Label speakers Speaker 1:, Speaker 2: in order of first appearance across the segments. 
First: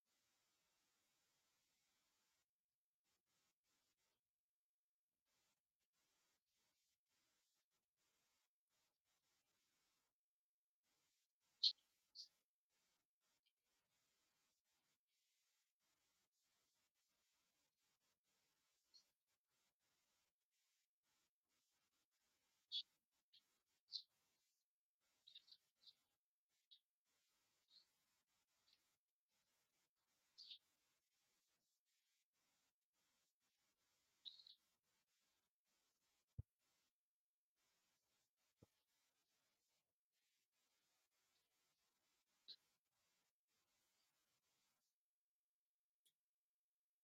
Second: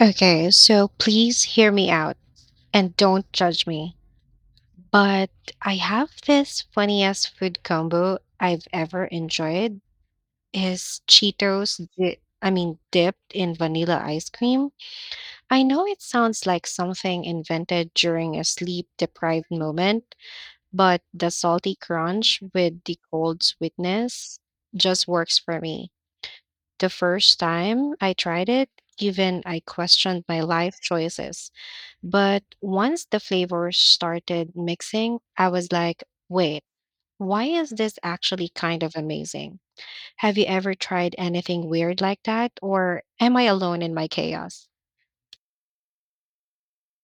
Speaker 1: Okay, so please hear me out and don't judge me. But I have this funniest food combo I've ever enjoyed is Cheetos dipped in vanilla ice cream. I know it sounds like something invented during a sleep deprived moment, but the salty crunch with the cold sweetness just works for me. The first time I tried it, even I questioned my life choices. But once the flavors started mixing, I was like, wait, why is this actually kind of amazing? Have you ever tried anything weird like that? Or am I alone in my chaos?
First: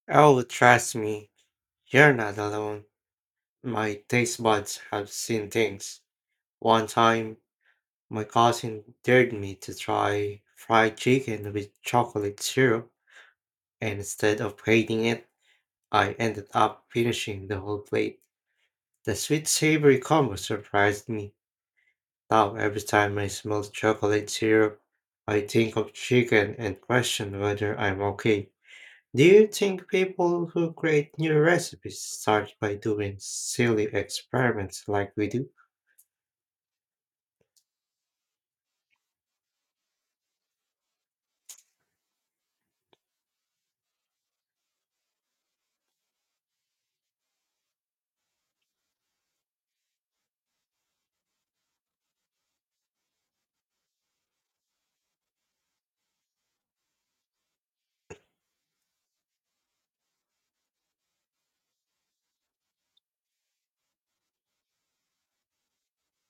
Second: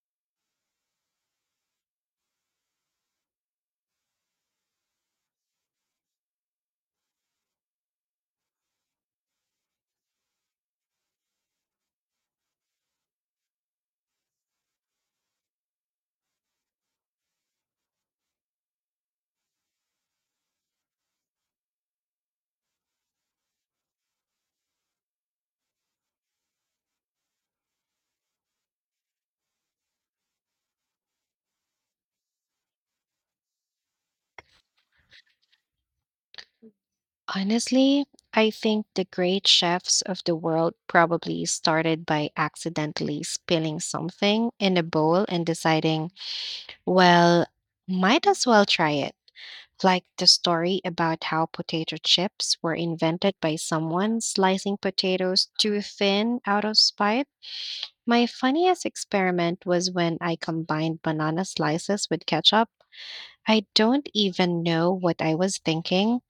Speaker 2: Oh, trust me, you're not alone. My taste buds have seen things. One time, my cousin dared me to try fried chicken with chocolate syrup, and instead of hating it, I ended up finishing the whole plate. The sweet savory combo surprised me. Now, every time I smell chocolate syrup, I think of chicken and question whether I'm okay. Do you think people who create new recipes start by doing silly experiments like we do?
Speaker 1: Honestly, I think the great chefs of the world probably started by accidentally spilling something in a bowl and deciding, well, might as well try it. Like the story about how potato chips were invented by someone slicing potatoes too thin out of spite. My funniest experiment was when I combined banana slices with ketchup. I don't even know what I was thinking.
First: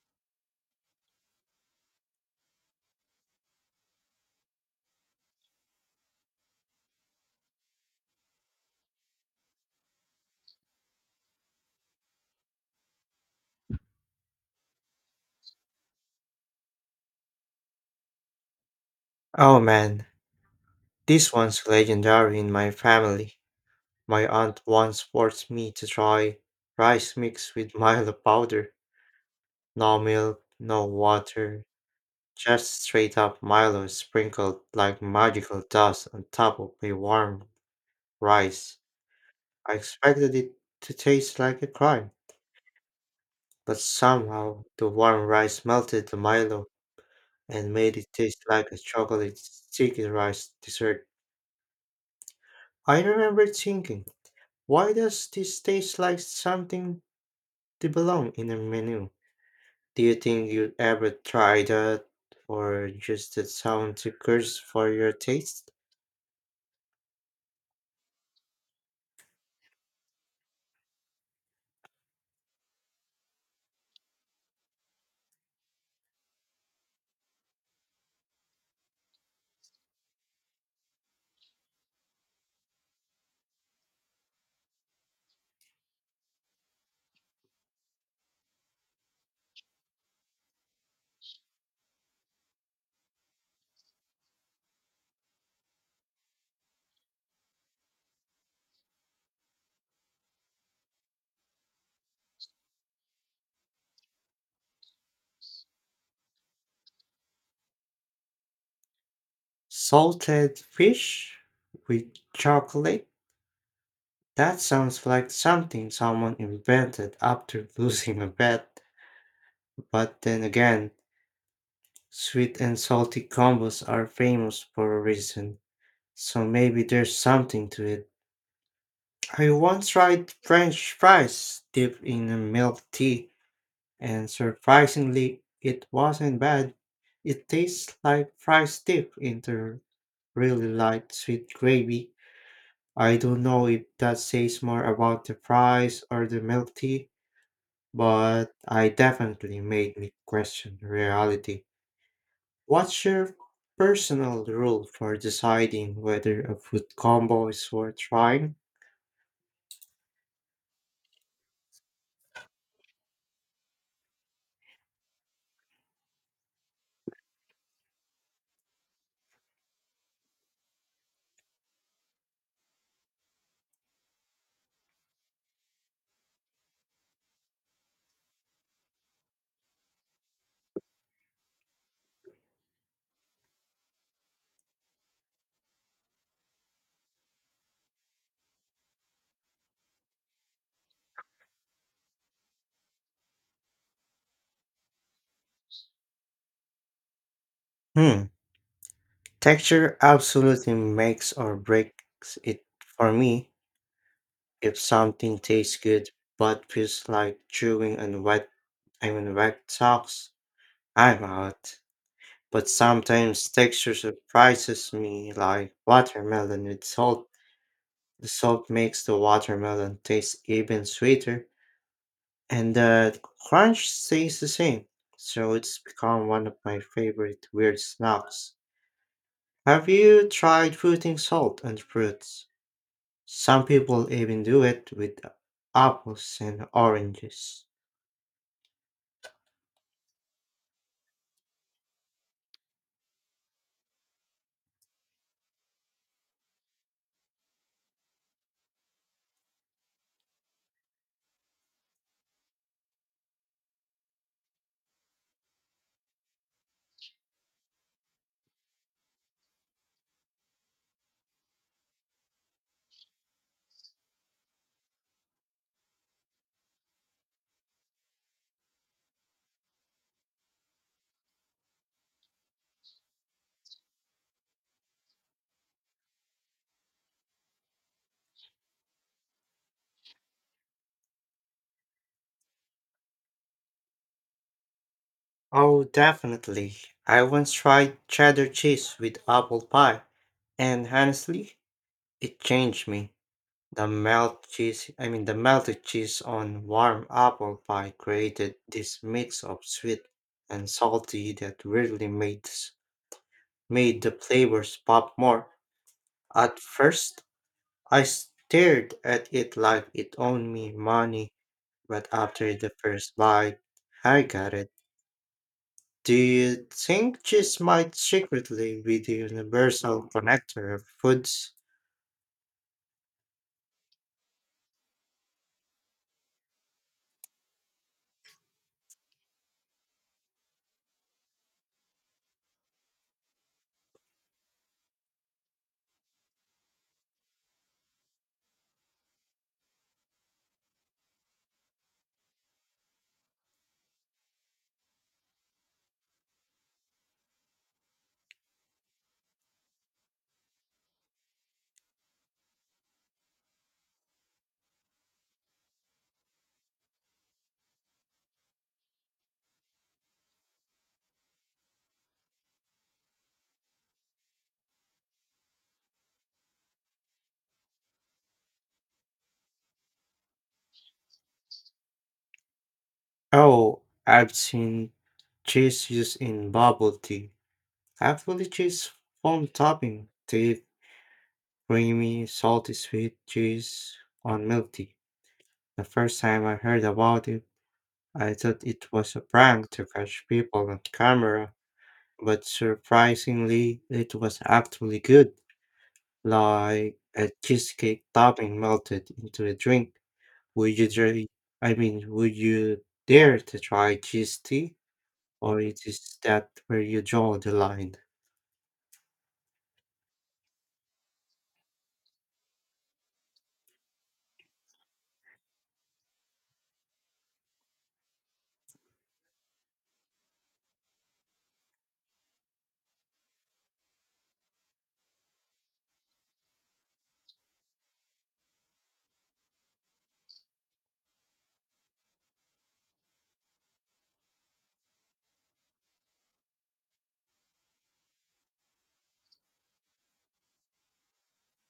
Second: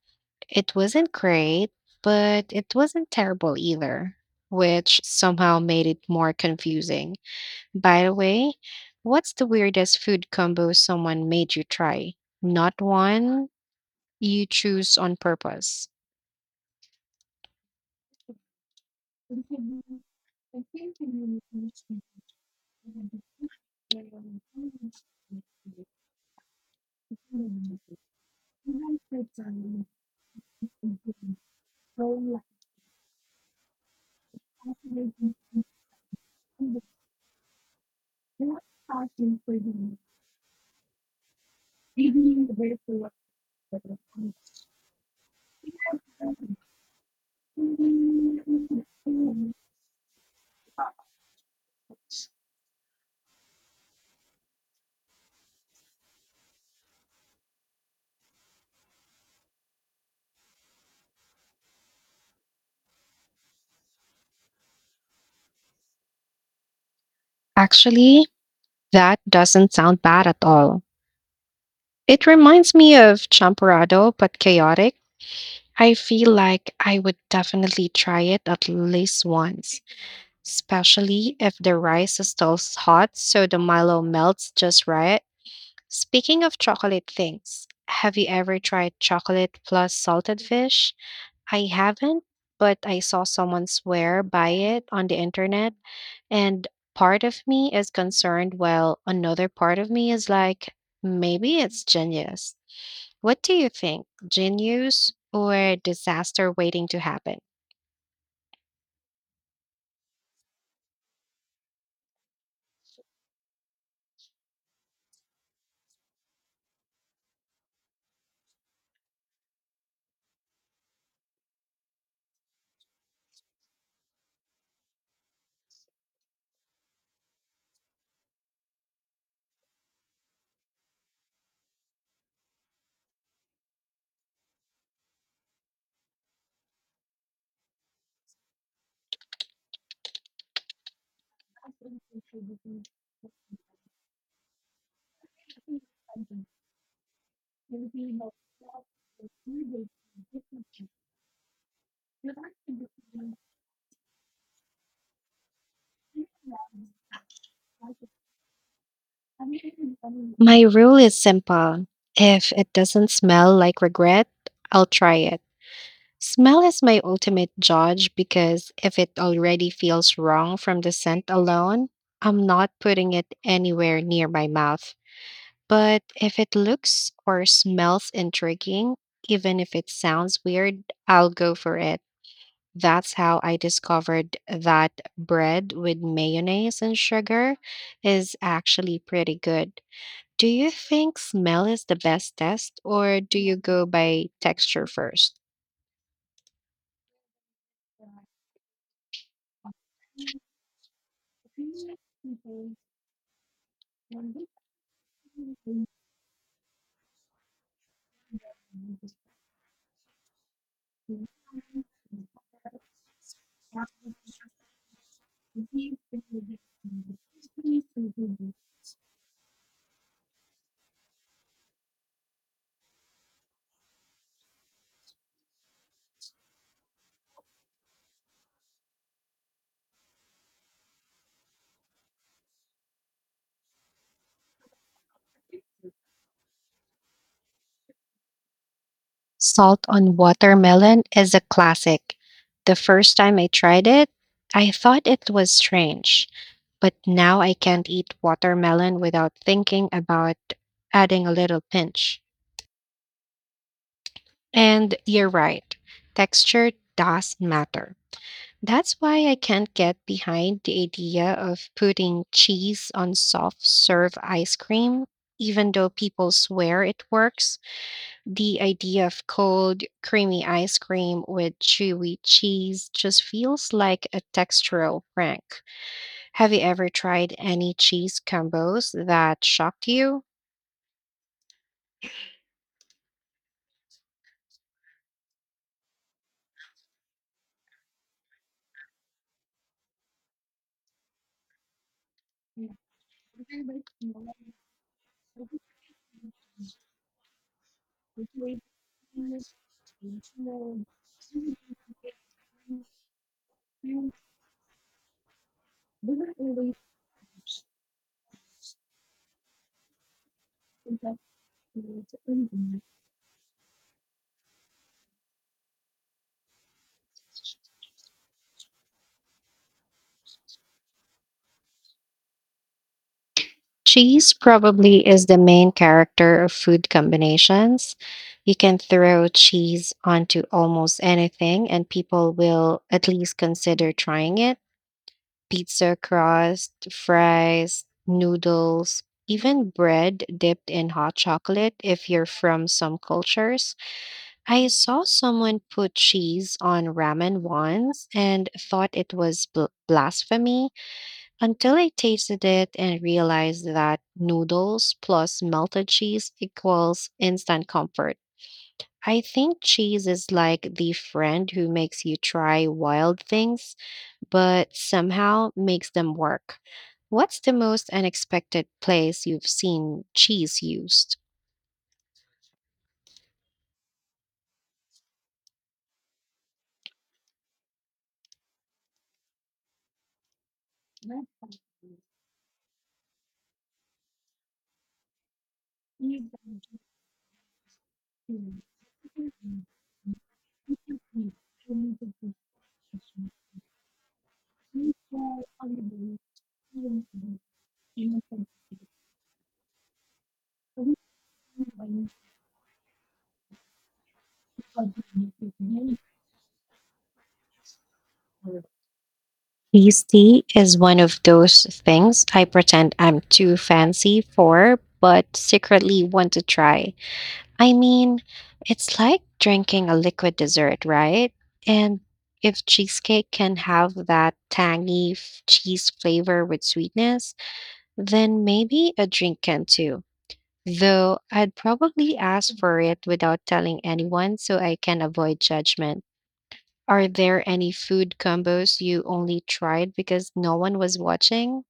Speaker 1: It wasn't great, but it wasn't terrible either, which somehow made it more confusing. By the way, what's the weirdest food combo someone made you try? Not one, you choose on purpose.
Speaker 2: Oh man, this one's legendary in my family. My aunt once forced me to try rice mixed with Milo powder. No milk, no water, just straight up Milo sprinkled like magical dust on top of a warm rice. I expected it to taste like a crime, but somehow the warm rice melted the Milo and made it taste like a chocolate sticky rice dessert. I remember thinking, why does this taste like something to belong in a menu? Do you think you'd ever try that, or just that sounds a curse for your taste?
Speaker 1: Actually, that doesn't sound bad at all. It reminds me of Champorado, but chaotic. I feel like I would definitely try it at least once, especially if the rice is still hot so the Milo melts just right. Speaking of chocolate things, have you ever tried chocolate plus salted fish? I haven't, but I saw someone swear by it on the internet, and part of me is concerned, while another part of me is like, maybe it's genius. What do you think? Genius or disaster waiting to happen?
Speaker 2: Salted fish with chocolate? That sounds like something someone invented after losing a bet. But then again, sweet and salty combos are famous for a reason. So maybe there's something to it. I once tried French fries dipped in a milk tea, and surprisingly, it wasn't bad. It tastes like fries dipped into really light sweet gravy. I don't know if that says more about the fries or the milk tea, but I definitely made me question reality. What's your personal rule for deciding whether a food combo is worth trying?
Speaker 1: My rule is simple. If it doesn't smell like regret, I'll try it. Smell is my ultimate judge because if it already feels wrong from the scent alone, I'm not putting it anywhere near my mouth. But if it looks or smells intriguing, even if it sounds weird, I'll go for it. That's how I discovered that bread with mayonnaise and sugar is actually pretty good. Do you think smell is the best test, or do you go by texture first?
Speaker 2: Hmm. Texture absolutely makes or breaks it for me. If something tastes good but feels like chewing on wet, I mean wet socks, I'm out. But sometimes texture surprises me, like watermelon with salt. The salt makes the watermelon taste even sweeter, and the crunch stays the same. So it's become one of my favorite weird snacks. Have you tried putting salt on fruits? Some people even do it with apples and oranges.
Speaker 1: Salt on watermelon is a classic. The first time I tried it, I thought it was strange, but now I can't eat watermelon without thinking about adding a little pinch. And you're right, texture does matter. That's why I can't get behind the idea of putting cheese on soft serve ice cream, even though people swear it works. The idea of cold, creamy ice cream with chewy cheese just feels like a textural prank. Have you ever tried any cheese combos that shocked you?
Speaker 2: Oh, definitely. I once tried cheddar cheese with apple pie, and honestly, it changed me. The melt cheese, I mean the melted cheese on warm apple pie created this mix of sweet and salty that really made the flavors pop more. At first, I stared at it like it owed me money. But after the first bite, I got it. Do you think cheese might secretly be the universal connector of foods?
Speaker 1: Cheese probably is the main character of food combinations. You can throw cheese onto almost anything, and people will at least consider trying it. Pizza crust, fries, noodles, even bread dipped in hot chocolate if you're from some cultures. I saw someone put cheese on ramen once and thought it was blasphemy until I tasted it and realized that noodles plus melted cheese equals instant comfort. I think cheese is like the friend who makes you try wild things, but somehow makes them work. What's the most unexpected place you've seen cheese used?
Speaker 2: Oh, I've seen cheese used in bubble tea. Actually, cheese foam topping, thick, creamy, salty, sweet cheese on milk tea. The first time I heard about it, I thought it was a prank to catch people on camera, but surprisingly, it was actually good. Like a cheesecake topping melted into a drink. Would you dare? I mean, would you dare to try cheese tea, or it is that where you draw the line?
Speaker 1: Tasty is one of those things I pretend I'm too fancy for, but secretly want to try. I mean, it's like drinking a liquid dessert, right? And if cheesecake can have that cheese flavor with sweetness, then maybe a drink can too. Though I'd probably ask for it without telling anyone so I can avoid judgment. Are there any food combos you only tried because no one was watching?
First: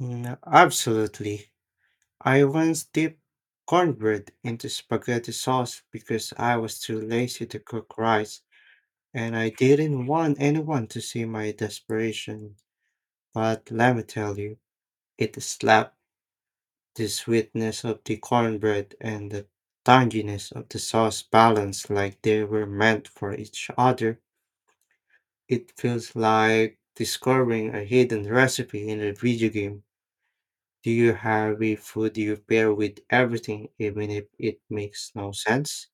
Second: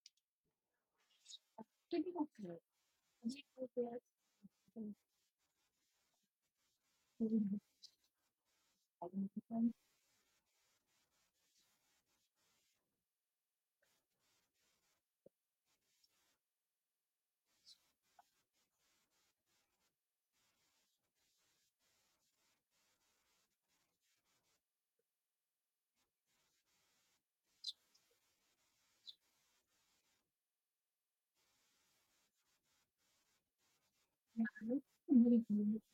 Speaker 2: Mm, absolutely. I once dipped cornbread into spaghetti sauce because I was too lazy to cook rice, and I didn't want anyone to see my desperation. But let me tell you, it slapped. The sweetness of the cornbread and the tanginess of the sauce balance like they were meant for each other. It feels like discovering a hidden recipe in a video game. Do you have a food you pair with everything, even if it makes no sense?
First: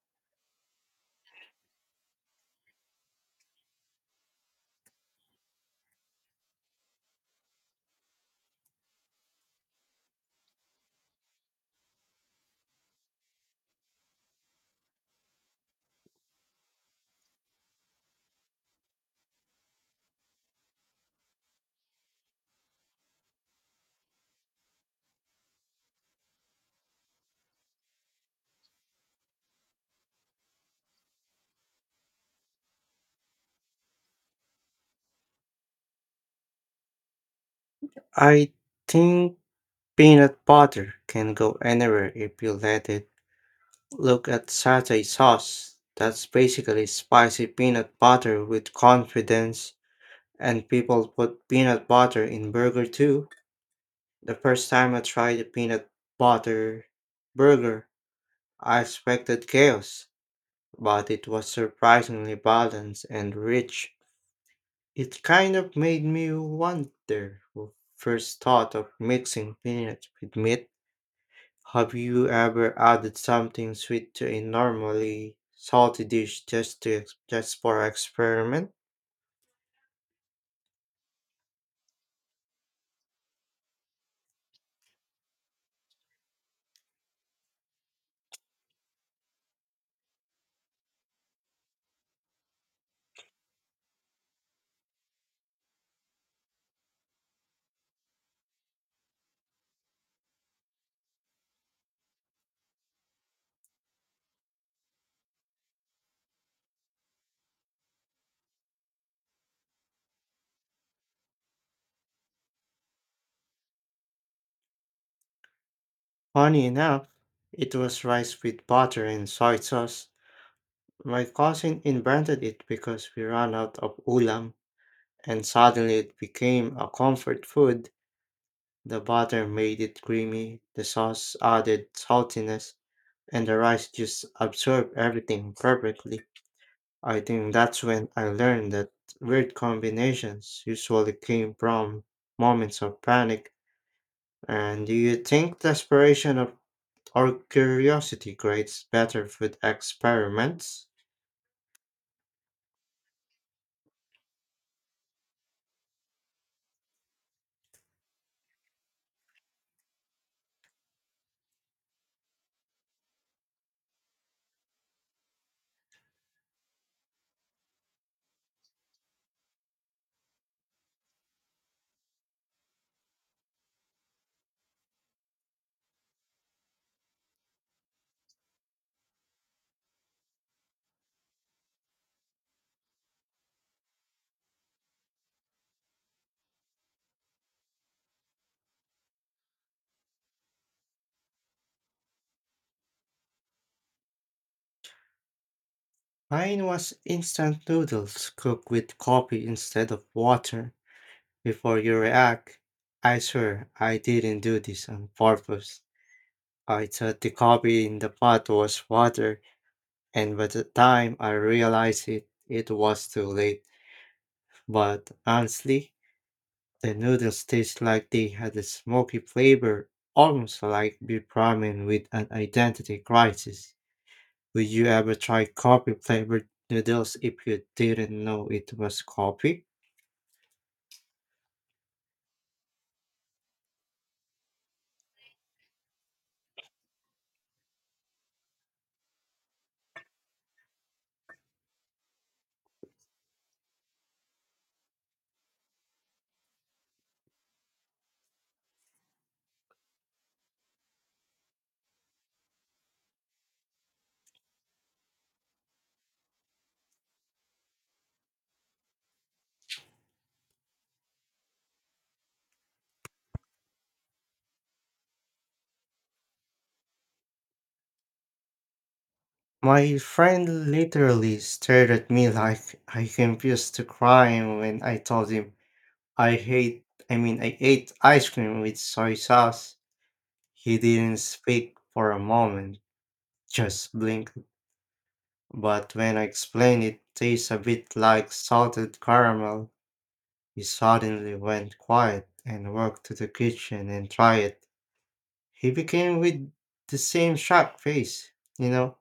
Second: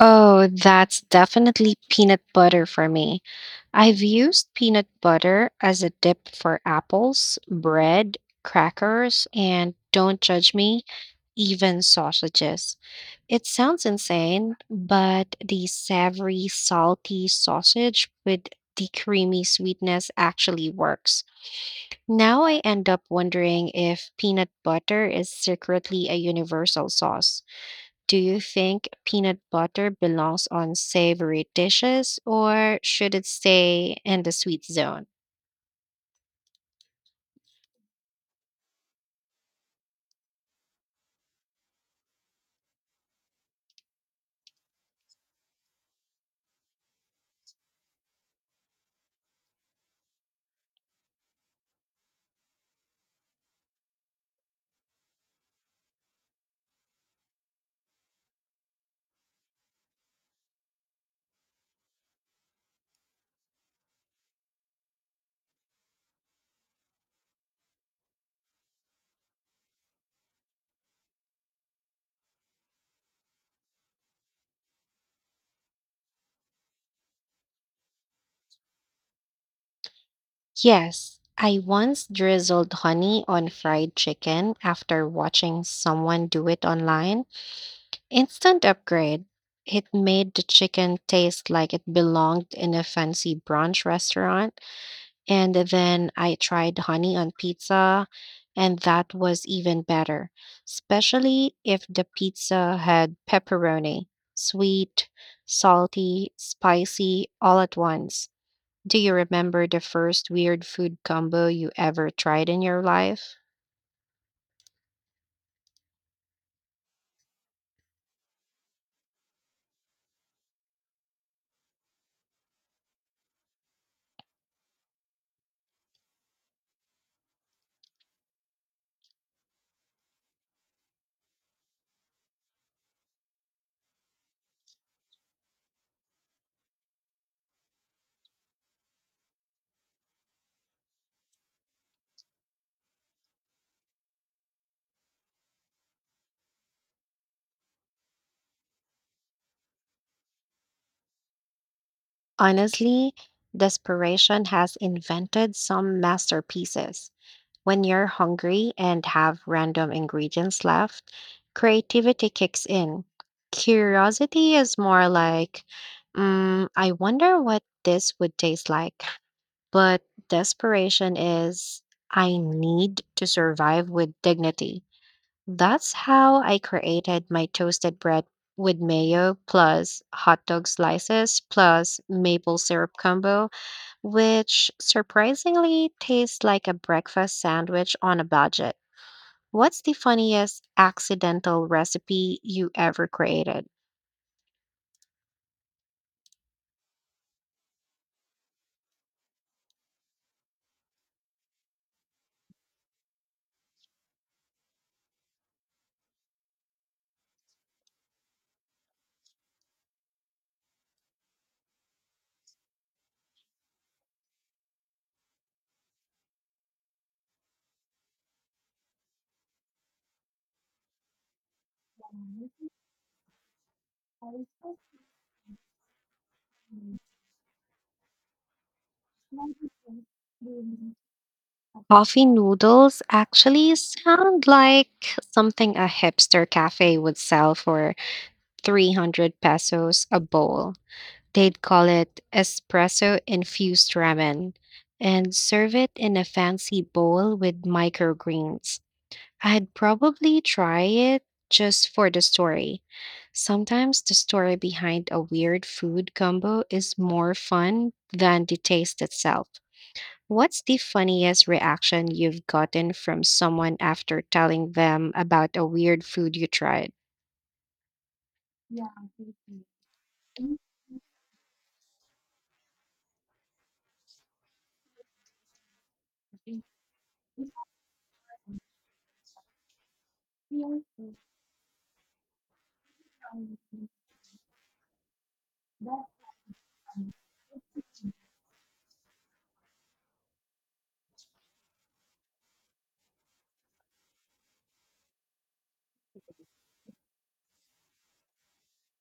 Speaker 1: Oh, that's definitely peanut butter for me. I've used peanut butter as a dip for apples, bread, crackers, and don't judge me, even sausages. It sounds insane, but the savory, salty sausage with the creamy sweetness actually works. Now I end up wondering if peanut butter is secretly a universal sauce. Do you think peanut butter belongs on savory dishes or should it stay in the sweet zone?
Speaker 2: I think peanut butter can go anywhere if you let it. Look at satay sauce. That's basically spicy peanut butter with confidence. And people put peanut butter in burger too. The first time I tried a peanut butter burger, I expected chaos, but it was surprisingly balanced and rich. It kind of made me wonder who first thought of mixing peanuts with meat. Have you ever added something sweet to a normally salty dish just for experiment?
Speaker 1: Yes, I once drizzled honey on fried chicken after watching someone do it online. Instant upgrade. It made the chicken taste like it belonged in a fancy brunch restaurant. And then I tried honey on pizza, and that was even better, especially if the pizza had pepperoni, sweet, salty, spicy, all at once. Do you remember the first weird food combo you ever tried in your life?
Speaker 2: Funny enough, it was rice with butter and soy sauce. My cousin invented it because we ran out of ulam, and suddenly it became a comfort food. The butter made it creamy, the sauce added saltiness, and the rice just absorbed everything perfectly. I think that's when I learned that weird combinations usually came from moments of panic. And do you think desperation of, or curiosity creates better food experiments?
Speaker 1: Honestly, desperation has invented some masterpieces. When you're hungry and have random ingredients left, creativity kicks in. Curiosity is more like, I wonder what this would taste like. But desperation is, I need to survive with dignity. That's how I created my toasted bread with mayo plus hot dog slices plus maple syrup combo which surprisingly tastes like a breakfast sandwich on a budget. What's the funniest accidental recipe you ever created?
Speaker 2: Mine was instant noodles cooked with coffee instead of water. Before you react, I swear I didn't do this on purpose. I thought the coffee in the pot was water, and by the time I realized it, it was too late. But honestly, the noodles taste like they had a smoky flavor, almost like beef ramen with an identity crisis. Would you ever try coffee flavored noodles if you didn't know it was coffee?
Speaker 1: Coffee noodles actually sound like something a hipster cafe would sell for 300 pesos a bowl. They'd call it espresso infused ramen and serve it in a fancy bowl with microgreens. I'd probably try it just for the story. Sometimes the story behind a weird food combo is more fun than the taste itself. What's the funniest reaction you've gotten from someone after telling them about a weird food you tried?
Speaker 2: My friend literally stared at me like I confused to crime when I told him I hate I mean I ate ice cream with soy sauce. He didn't speak for a moment, just blinked. But when I explained it tastes a bit like salted caramel, he suddenly went quiet and walked to the kitchen and tried it. He became with the same shocked face, you know.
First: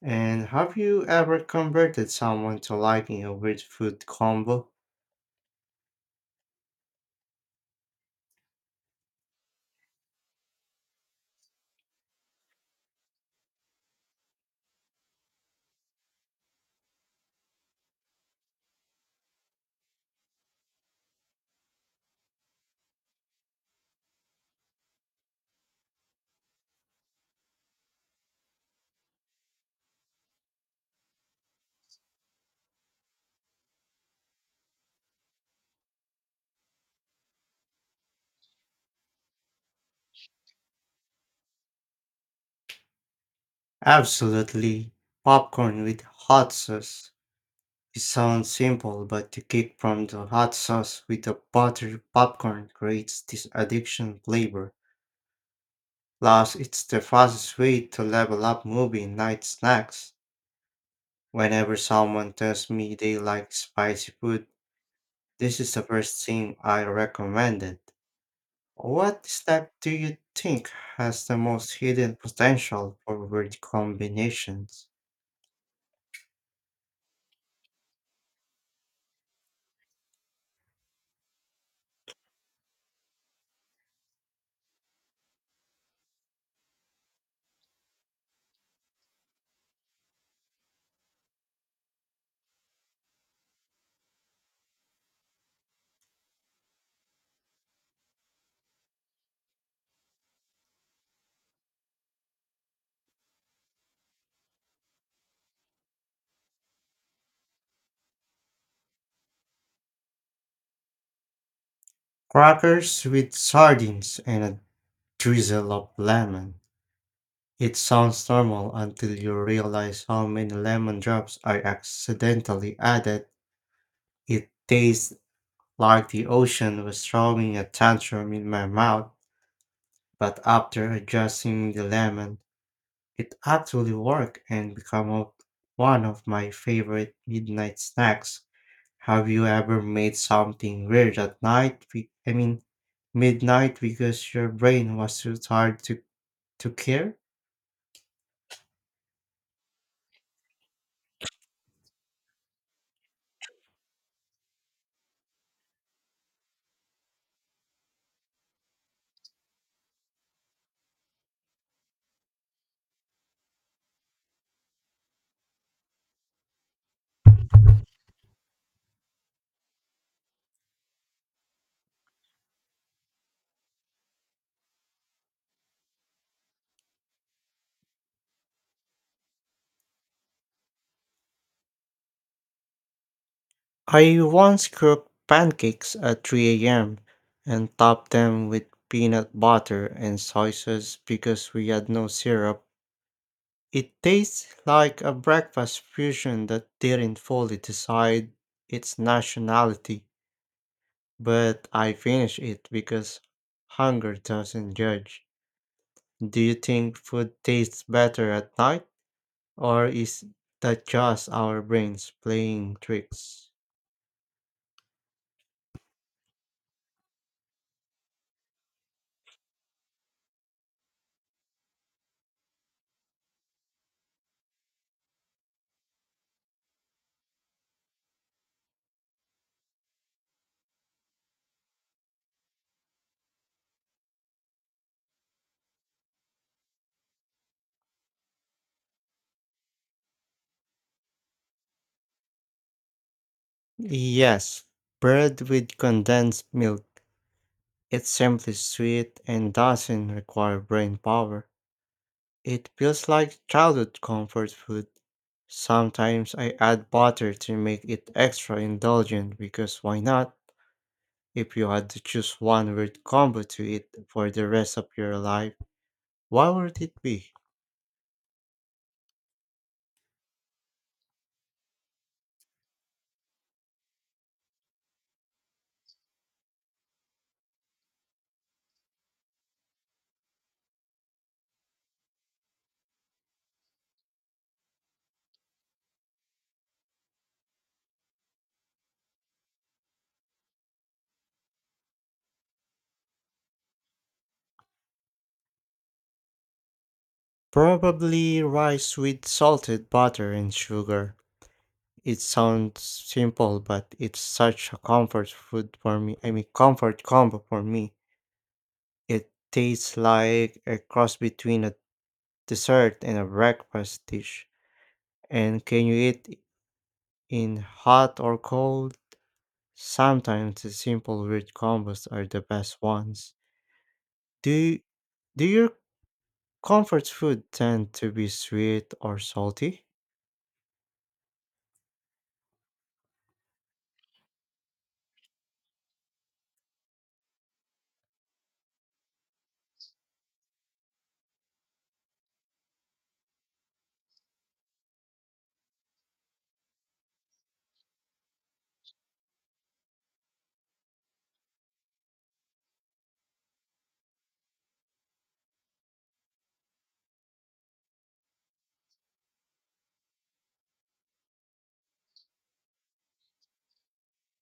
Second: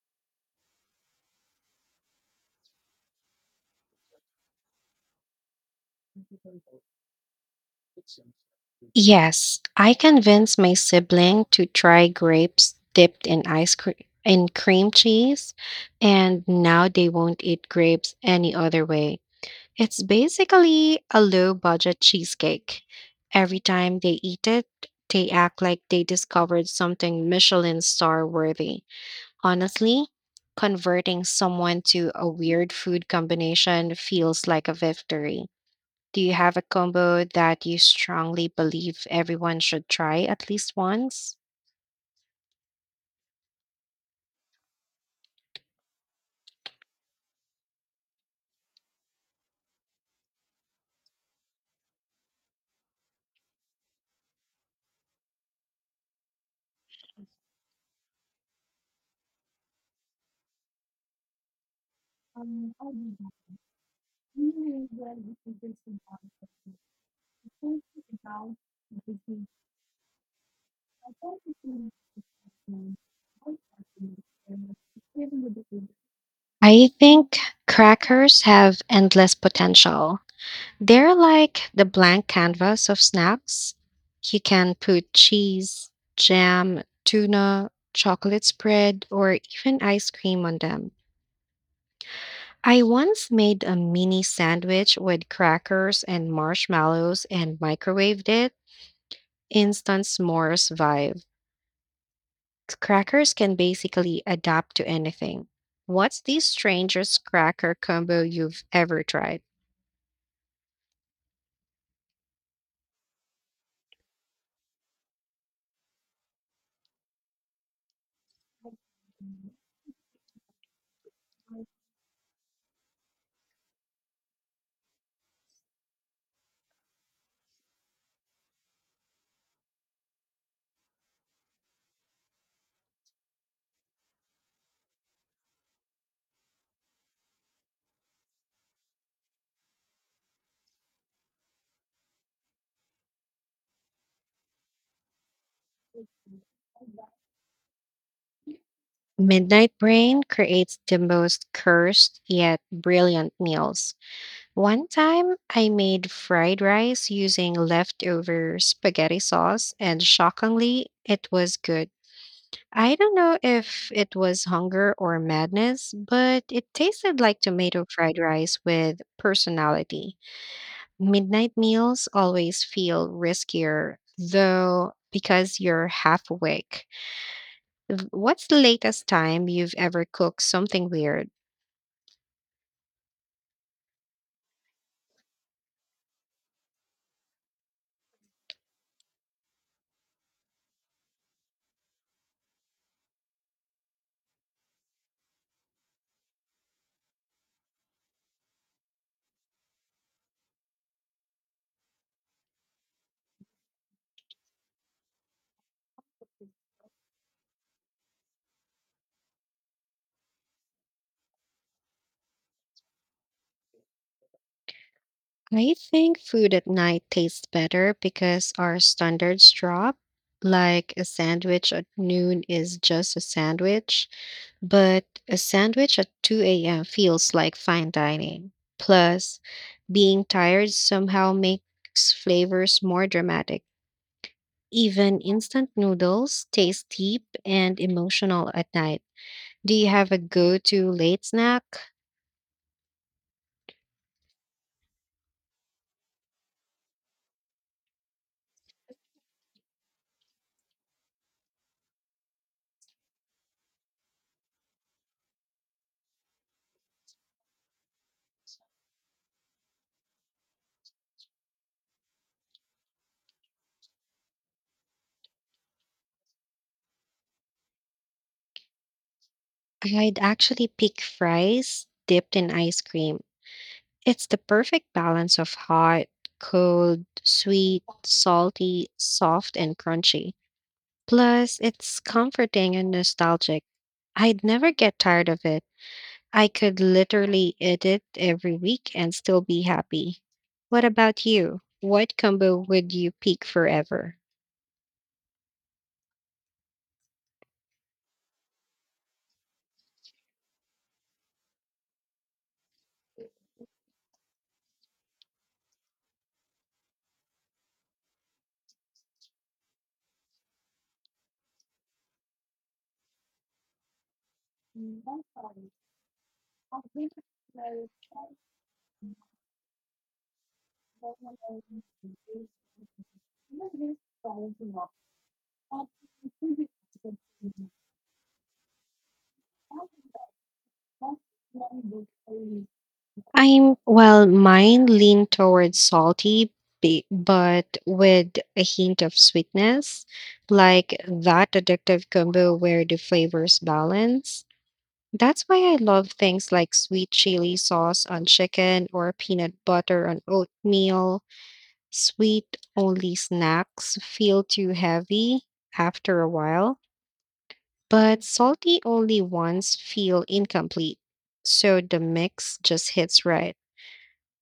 Speaker 2: And have you ever converted someone to liking a weird food combo?
Speaker 1: Yes, I convinced my sibling to try grapes dipped in ice cream in cream cheese, and now they won't eat grapes any other way. It's basically a low budget cheesecake. Every time they eat it, they act like they discovered something Michelin star worthy. Honestly, converting someone to a weird food combination feels like a victory. Do you have a combo that you strongly believe everyone should try at least once?
Speaker 2: Absolutely. Popcorn with hot sauce. It sounds simple, but the kick from the hot sauce with the buttery popcorn creates this addiction flavor. Plus, it's the fastest way to level up movie night snacks. Whenever someone tells me they like spicy food, this is the first thing I recommended. What step do you think has the most hidden potential for word combinations?
Speaker 1: I think crackers have endless potential. They're like the blank canvas of snacks. You can put cheese, jam, tuna, chocolate spread, or even ice cream on them. I once made a mini sandwich with crackers and marshmallows and microwaved it. Instant s'mores vibe. Crackers can basically adapt to anything. What's the strangest cracker combo you've ever tried?
Speaker 2: Crackers with sardines and a drizzle of lemon. It sounds normal until you realize how many lemon drops are accidentally added. It tastes like the ocean was throwing a tantrum in my mouth, but after adjusting the lemon, it actually worked and became one of my favorite midnight snacks. Have you ever made something weird at night? I mean, midnight because your brain was too tired to care?
Speaker 1: Midnight Brain creates the most cursed yet brilliant meals. One time, I made fried rice using leftover spaghetti sauce, and shockingly, it was good. I don't know if it was hunger or madness, but it tasted like tomato fried rice with personality. Midnight meals always feel riskier, though, because you're half awake. What's the latest time you've ever cooked something weird?
Speaker 2: I once cooked pancakes at 3 a.m. and topped them with peanut butter and soy sauce because we had no syrup. It tastes like a breakfast fusion that didn't fully decide its nationality, but I finished it because hunger doesn't judge. Do you think food tastes better at night, or is that just our brains playing tricks?
Speaker 1: I think food at night tastes better because our standards drop. Like a sandwich at noon is just a sandwich but a sandwich at 2 a.m. feels like fine dining. Plus, being tired somehow makes flavors more dramatic. Even instant noodles taste deep and emotional at night. Do you have a go to late snack?
Speaker 2: Yes, bread with condensed milk. It's simply sweet and doesn't require brain power. It feels like childhood comfort food. Sometimes I add butter to make it extra indulgent because why not? If you had to choose one word combo to eat for the rest of your life, what would it be?
Speaker 1: I'd actually pick fries dipped in ice cream. It's the perfect balance of hot, cold, sweet, salty, soft, and crunchy. Plus, it's comforting and nostalgic. I'd never get tired of it. I could literally eat it every week and still be happy. What about you? What combo would you pick forever?
Speaker 2: Probably rice with salted butter and sugar. It sounds simple, but it's such a comfort food for me. I mean, comfort combo for me. It tastes like a cross between a dessert and a breakfast dish. And can you eat it in hot or cold? Sometimes the simple rich combos are the best ones. Do you, do your Comfort food tend to be sweet or salty.
Speaker 1: I'm well, mine lean towards salty, but with a hint of sweetness, like that addictive combo where the flavors balance. That's why I love things like sweet chili sauce on chicken or peanut butter on oatmeal. Sweet only snacks feel too heavy after a while, but salty only ones feel incomplete. So the mix just hits right.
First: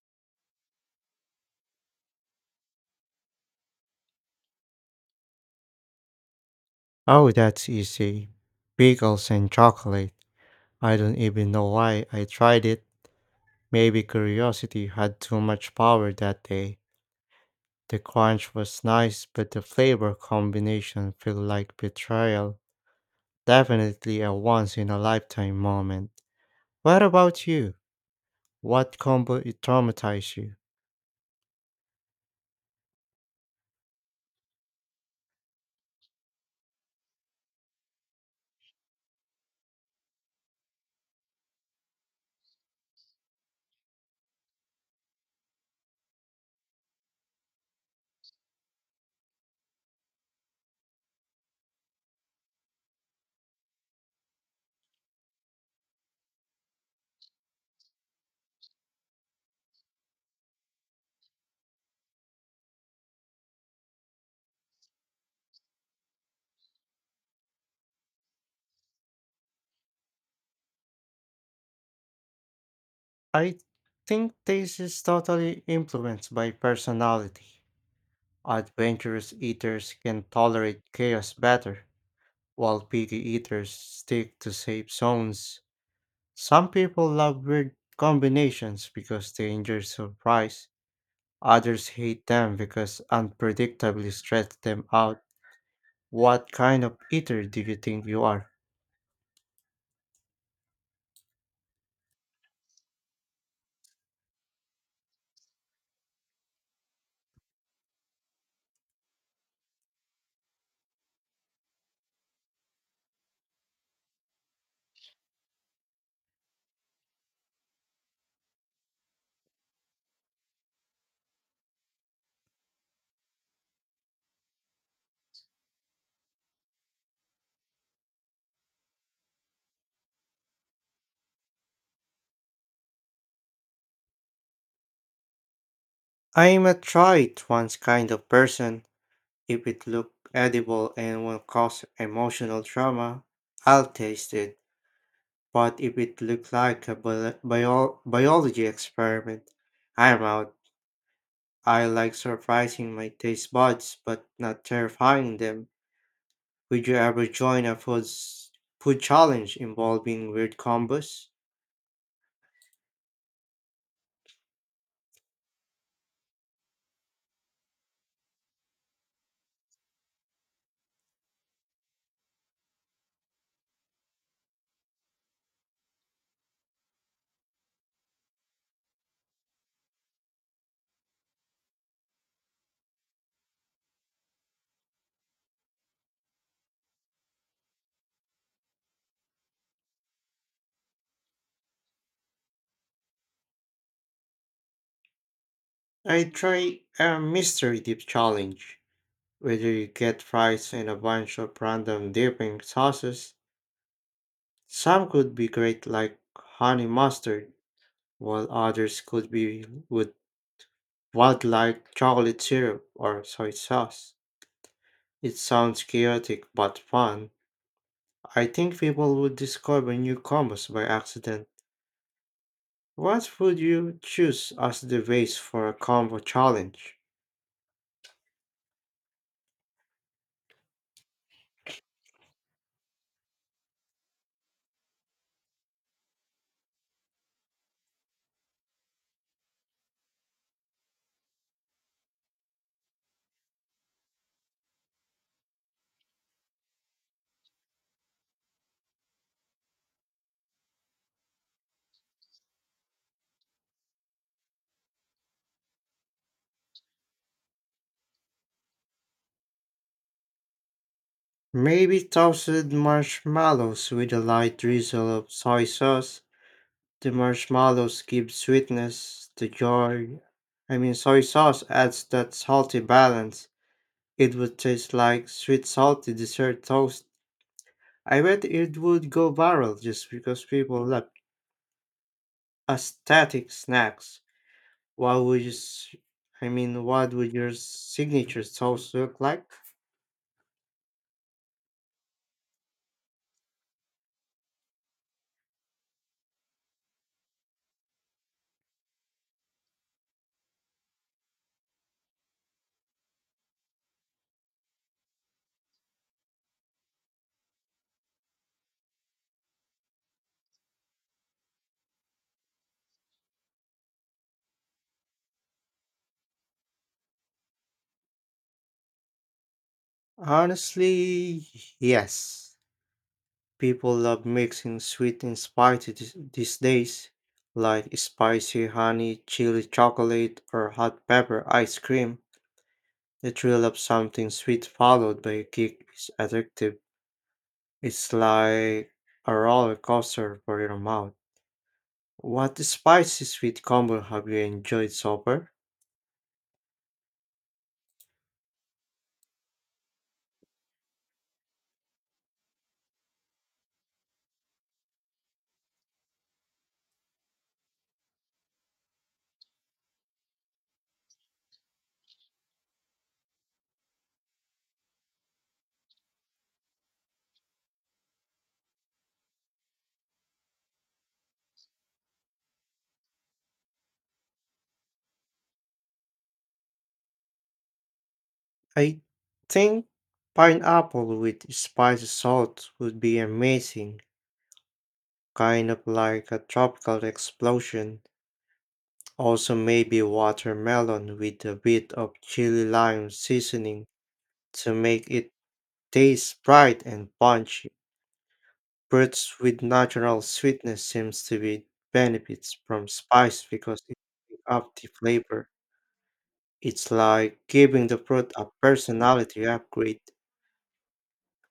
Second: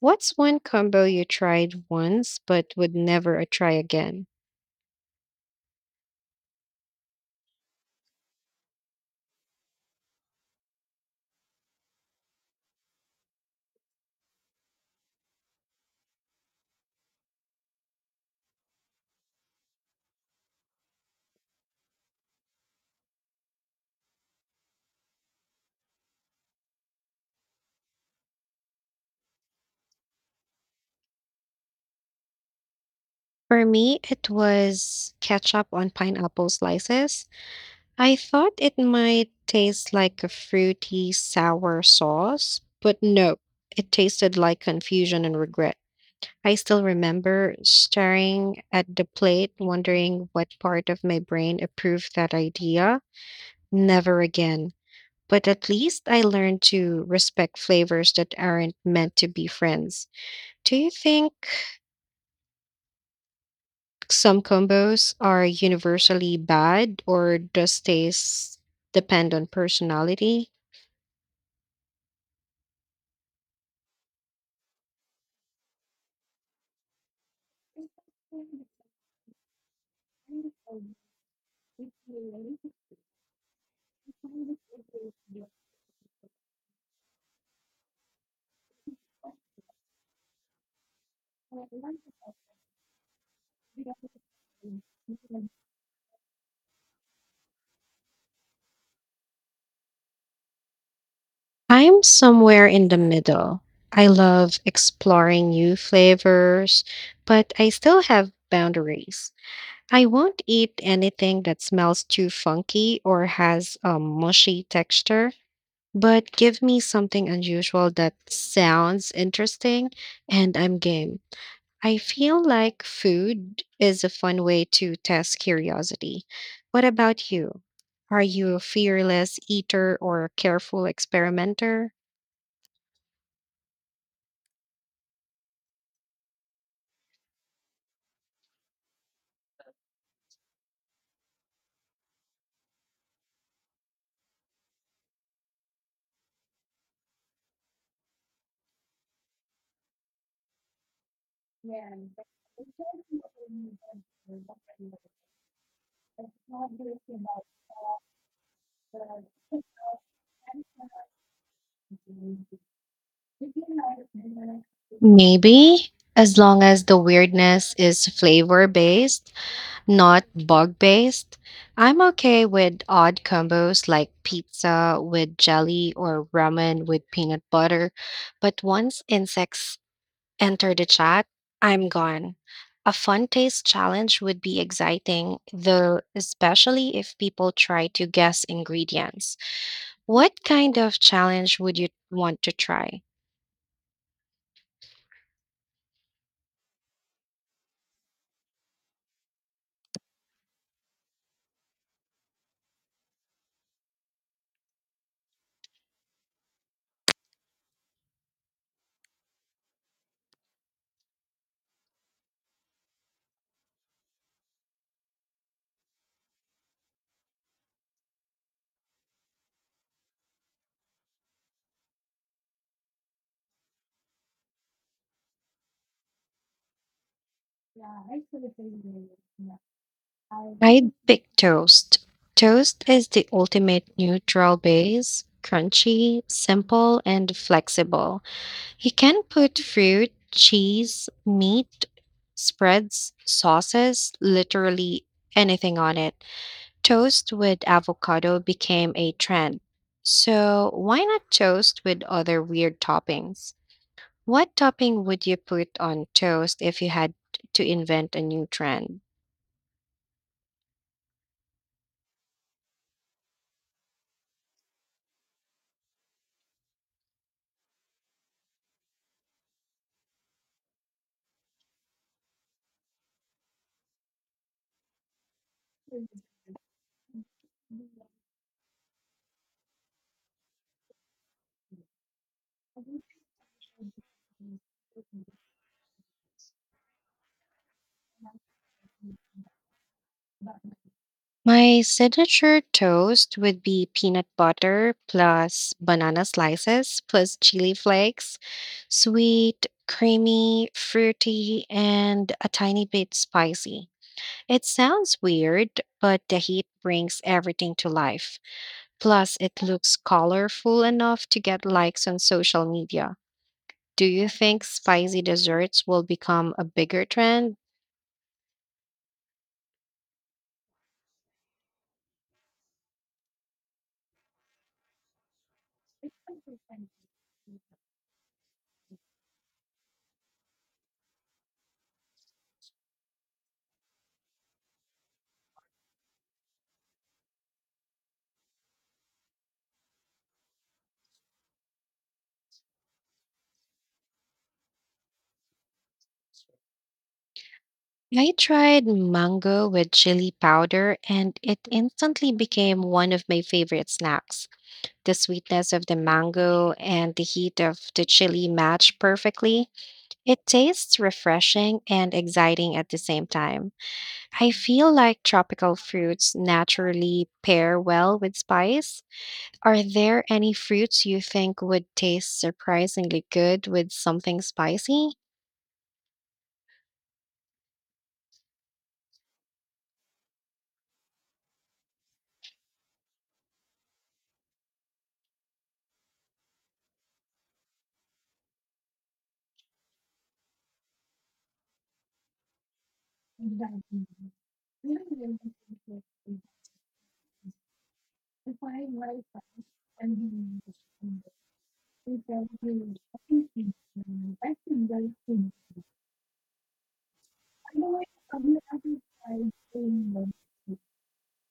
Speaker 1: What's one combo you tried once but would never try again?
Speaker 2: Oh, that's easy. Bagels and chocolate. I don't even know why I tried it. Maybe curiosity had too much power that day. The crunch was nice, but the flavor combination felt like betrayal. Definitely a once in a lifetime moment. What about you? What combo it traumatized you?
Speaker 1: For me, it was ketchup on pineapple slices. I thought it might taste like a fruity sour sauce, but no, it tasted like confusion and regret. I still remember staring at the plate, wondering what part of my brain approved that idea. Never again. But at least I learned to respect flavors that aren't meant to be friends. Do you think some combos are universally bad, or does taste depend on personality?
Speaker 2: I think this is totally influenced by personality. Adventurous eaters can tolerate chaos better, while picky eaters stick to safe zones. Some people love weird combinations because they enjoy surprise. Others hate them because unpredictably stress them out. What kind of eater do you think you are?
Speaker 1: I'm somewhere in the middle. I love exploring new flavors, but I still have boundaries. I won't eat anything that smells too funky or has a mushy texture. But give me something unusual that sounds interesting and I'm game. I feel like food is a fun way to test curiosity. What about you? Are you a fearless eater or a careful experimenter?
Speaker 2: I'm a try it once kind of person. If it look edible and won't cause emotional trauma, I'll taste it. But if it look like a biology experiment, I'm out. I like surprising my taste buds, but not terrifying them. Would you ever join a food challenge involving weird combos?
Speaker 1: Maybe, as long as the weirdness is flavor based. Not bug based. I'm okay with odd combos like pizza with jelly or ramen with peanut butter, but once insects enter the chat, I'm gone. A fun taste challenge would be exciting, though, especially if people try to guess ingredients. What kind of challenge would you want to try?
Speaker 2: I try a mystery dip challenge, where you get fries and a bunch of random dipping sauces. Some could be great like honey mustard, while others could be with wild like chocolate syrup or soy sauce. It sounds chaotic but fun. I think people would discover new combos by accident. What would you choose as the base for a combo challenge?
Speaker 1: I'd pick toast. Toast is the ultimate neutral base, crunchy, simple, and flexible. You can put fruit, cheese, meat, spreads, sauces, literally anything on it. Toast with avocado became a trend. So, why not toast with other weird toppings? What topping would you put on toast if you had to invent a new trend?
Speaker 2: Maybe toasted marshmallows with a light drizzle of soy sauce. The marshmallows give sweetness, the joy. I mean, soy sauce adds that salty balance. It would taste like sweet salty dessert toast. I bet it would go viral just because people love aesthetic snacks. What would you, s- I mean, what would your signature toast look like?
Speaker 1: My signature toast would be peanut butter plus banana slices plus chili flakes, sweet, creamy, fruity, and a tiny bit spicy. It sounds weird, but the heat brings everything to life. Plus, it looks colorful enough to get likes on social media. Do you think spicy desserts will become a bigger trend?
Speaker 2: Honestly, yes. People love mixing sweet and spicy these days, like spicy honey, chili chocolate, or hot pepper ice cream. The thrill of something sweet followed by a kick is addictive. It's like a roller coaster for your mouth. What spicy sweet combo have you enjoyed so far?
Speaker 1: I tried mango with chili powder, and it instantly became one of my favorite snacks. The sweetness of the mango and the heat of the chili match perfectly. It tastes refreshing and exciting at the same time. I feel like tropical fruits naturally pair well with spice. Are there any fruits you think would taste surprisingly good with something spicy?
Speaker 2: I think pineapple with spicy salt would be amazing, kind of like a tropical explosion. Also, maybe watermelon with a bit of chili lime seasoning to make it taste bright and punchy. Fruits with natural sweetness seems to be benefits from spice because it pick up the flavor. It's like giving the fruit a personality upgrade.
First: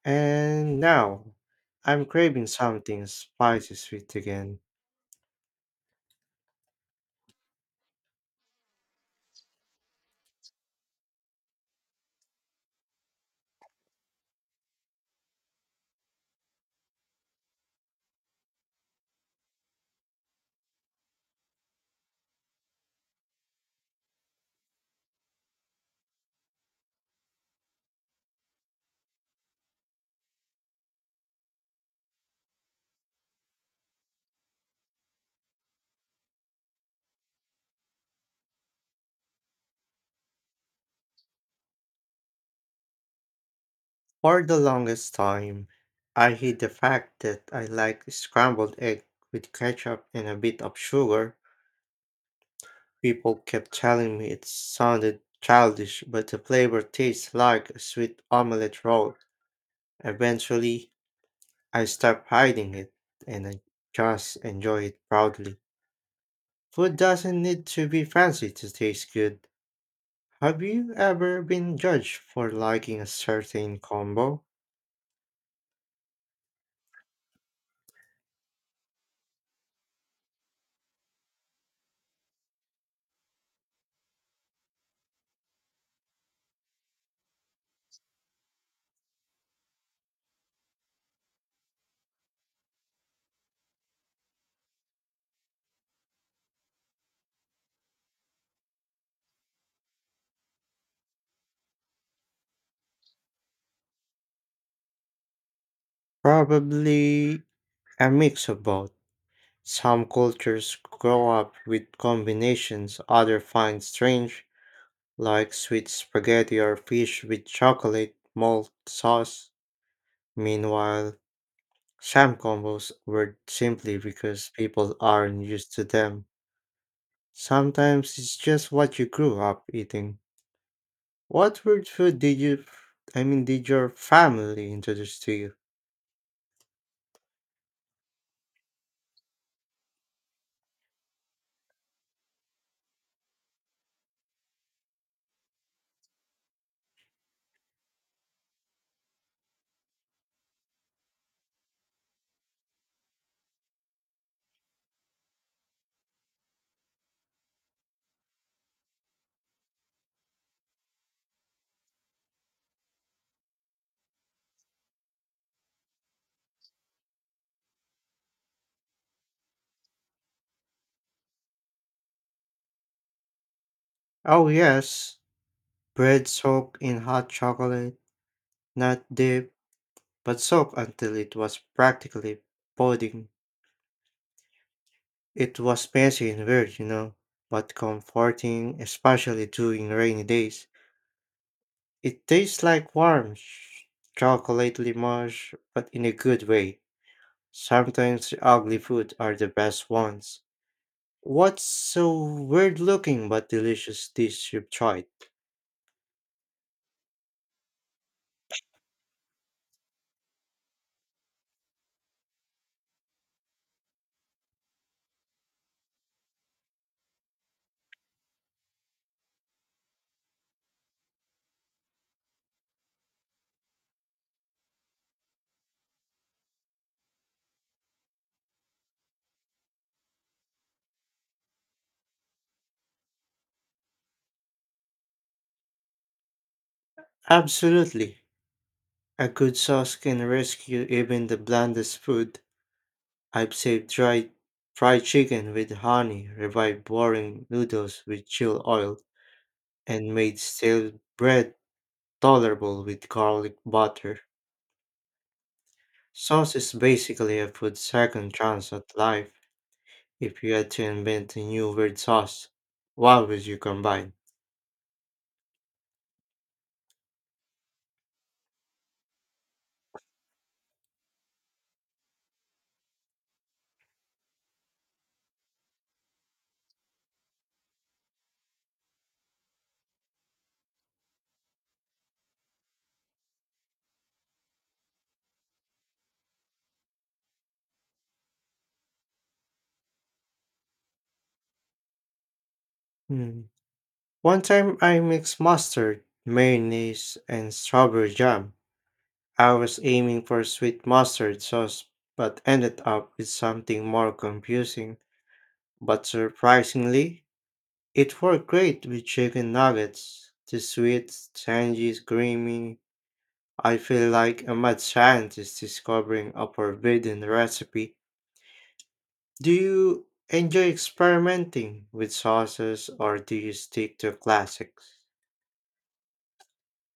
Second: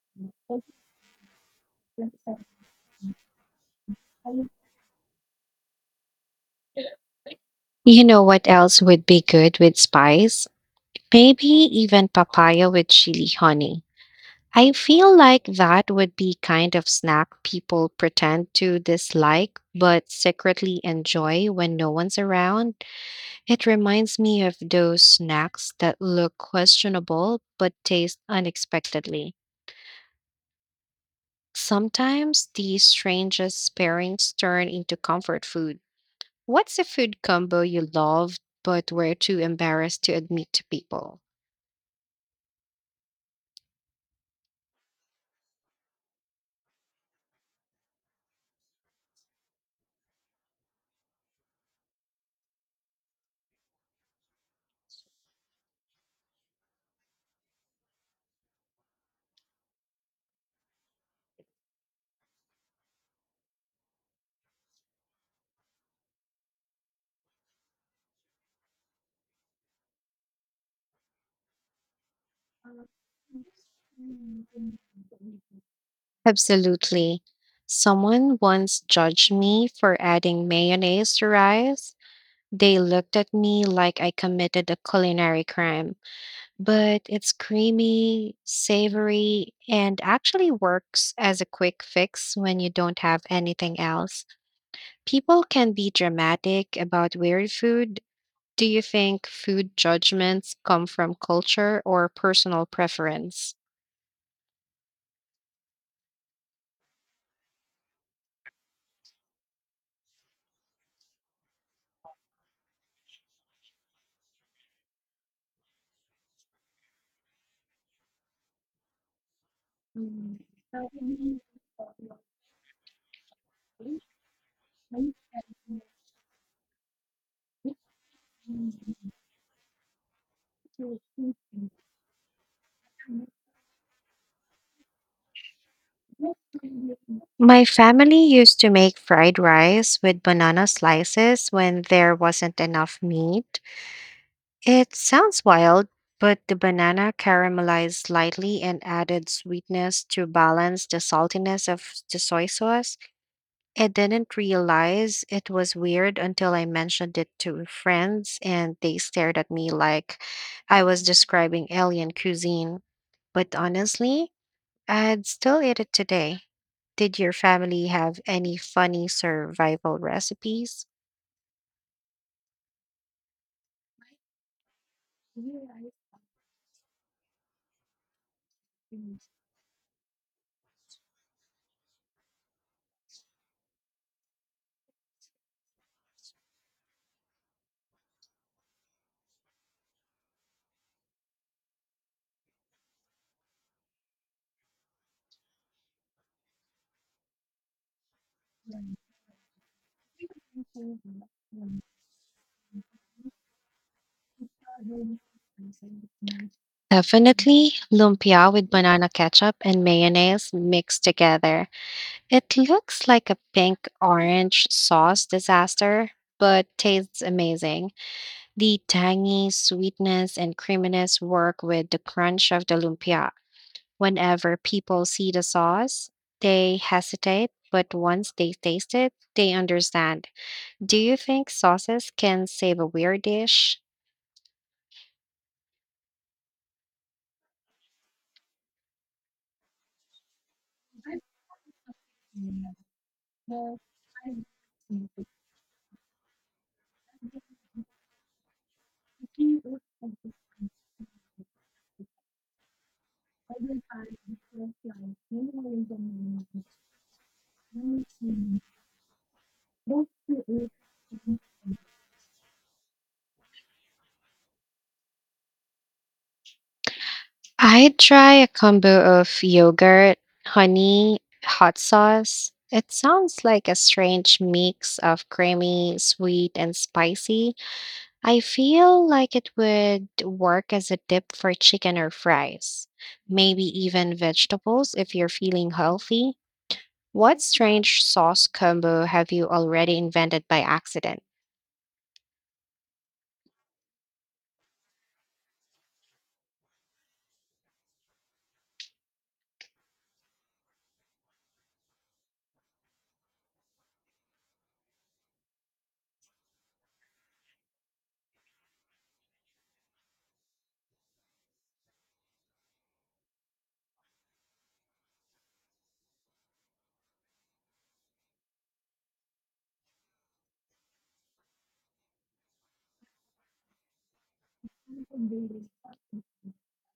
Speaker 2: And now, I'm craving something spicy sweet again.
Speaker 1: You know what else would be good with spice? Maybe even papaya with chili honey. I feel like that would be kind of snack people pretend to dislike but secretly enjoy when no one's around. It reminds me of those snacks that look questionable but taste unexpectedly. Sometimes these strangest pairings turn into comfort food. What's a food combo you love but were too embarrassed to admit to people?
Speaker 2: For the longest time, I hid the fact that I like scrambled egg with ketchup and a bit of sugar. People kept telling me it sounded childish, but the flavor tastes like a sweet omelette roll. Eventually, I stopped hiding it and I just enjoy it proudly. Food doesn't need to be fancy to taste good. Have you ever been judged for liking a certain combo?
Speaker 1: Absolutely. Someone once judged me for adding mayonnaise to rice. They looked at me like I committed a culinary crime, but it's creamy, savory, and actually works as a quick fix when you don't have anything else. People can be dramatic about weird food. Do you think food judgments come from culture or personal preference?
Speaker 2: Probably a mix of both. Some cultures grow up with combinations others find strange, like sweet spaghetti or fish with chocolate malt sauce. Meanwhile, some combos were simply because people aren't used to them. Sometimes it's just what you grew up eating. What weird food did did your family introduce to you?
Speaker 1: My family used to make fried rice with banana slices when there wasn't enough meat. It sounds wild, but the banana caramelized slightly and added sweetness to balance the saltiness of the soy sauce. I didn't realize it was weird until I mentioned it to friends, and they stared at me like I was describing alien cuisine. But honestly, I'd still eat it today. Did your family have any funny survival recipes?
Speaker 2: Oh, yes, bread soaked in hot chocolate, nut dip but soaked until it was practically pudding. It was messy and weird, but comforting, especially during rainy days. It tastes like chocolate limonge, but in a good way. Sometimes the ugly food are the best ones. What's so weird looking but delicious dish you've tried?
Speaker 1: Definitely lumpia with banana ketchup and mayonnaise mixed together. It looks like a pink orange sauce disaster, but tastes amazing. The tangy sweetness and creaminess work with the crunch of the lumpia. Whenever people see the sauce, they hesitate, but once they taste it, they understand. Do you think sauces can save a weird dish?
Speaker 2: Absolutely. A good sauce can rescue even the blandest food. I've saved dry fried chicken with honey, revived boring noodles with chill oil, and made stale bread tolerable with garlic butter. Sauce is basically a food second chance at life. If you had to invent a new weird sauce, what would you combine?
Speaker 1: I'd try a combo of yogurt, honey, hot sauce. It sounds like a strange mix of creamy, sweet, and spicy. I feel like it would work as a dip for chicken or fries, maybe even vegetables if you're feeling healthy. What strange sauce combo have you already invented by accident?
Speaker 2: Hmm. One time I mixed mustard, mayonnaise, and strawberry jam. I was aiming for sweet mustard sauce, but ended up with something more confusing. But surprisingly, it worked great with chicken nuggets. The sweet, tangy, creamy. I feel like a mad scientist discovering a forbidden recipe. Do you enjoy experimenting with sauces or do you stick to classics?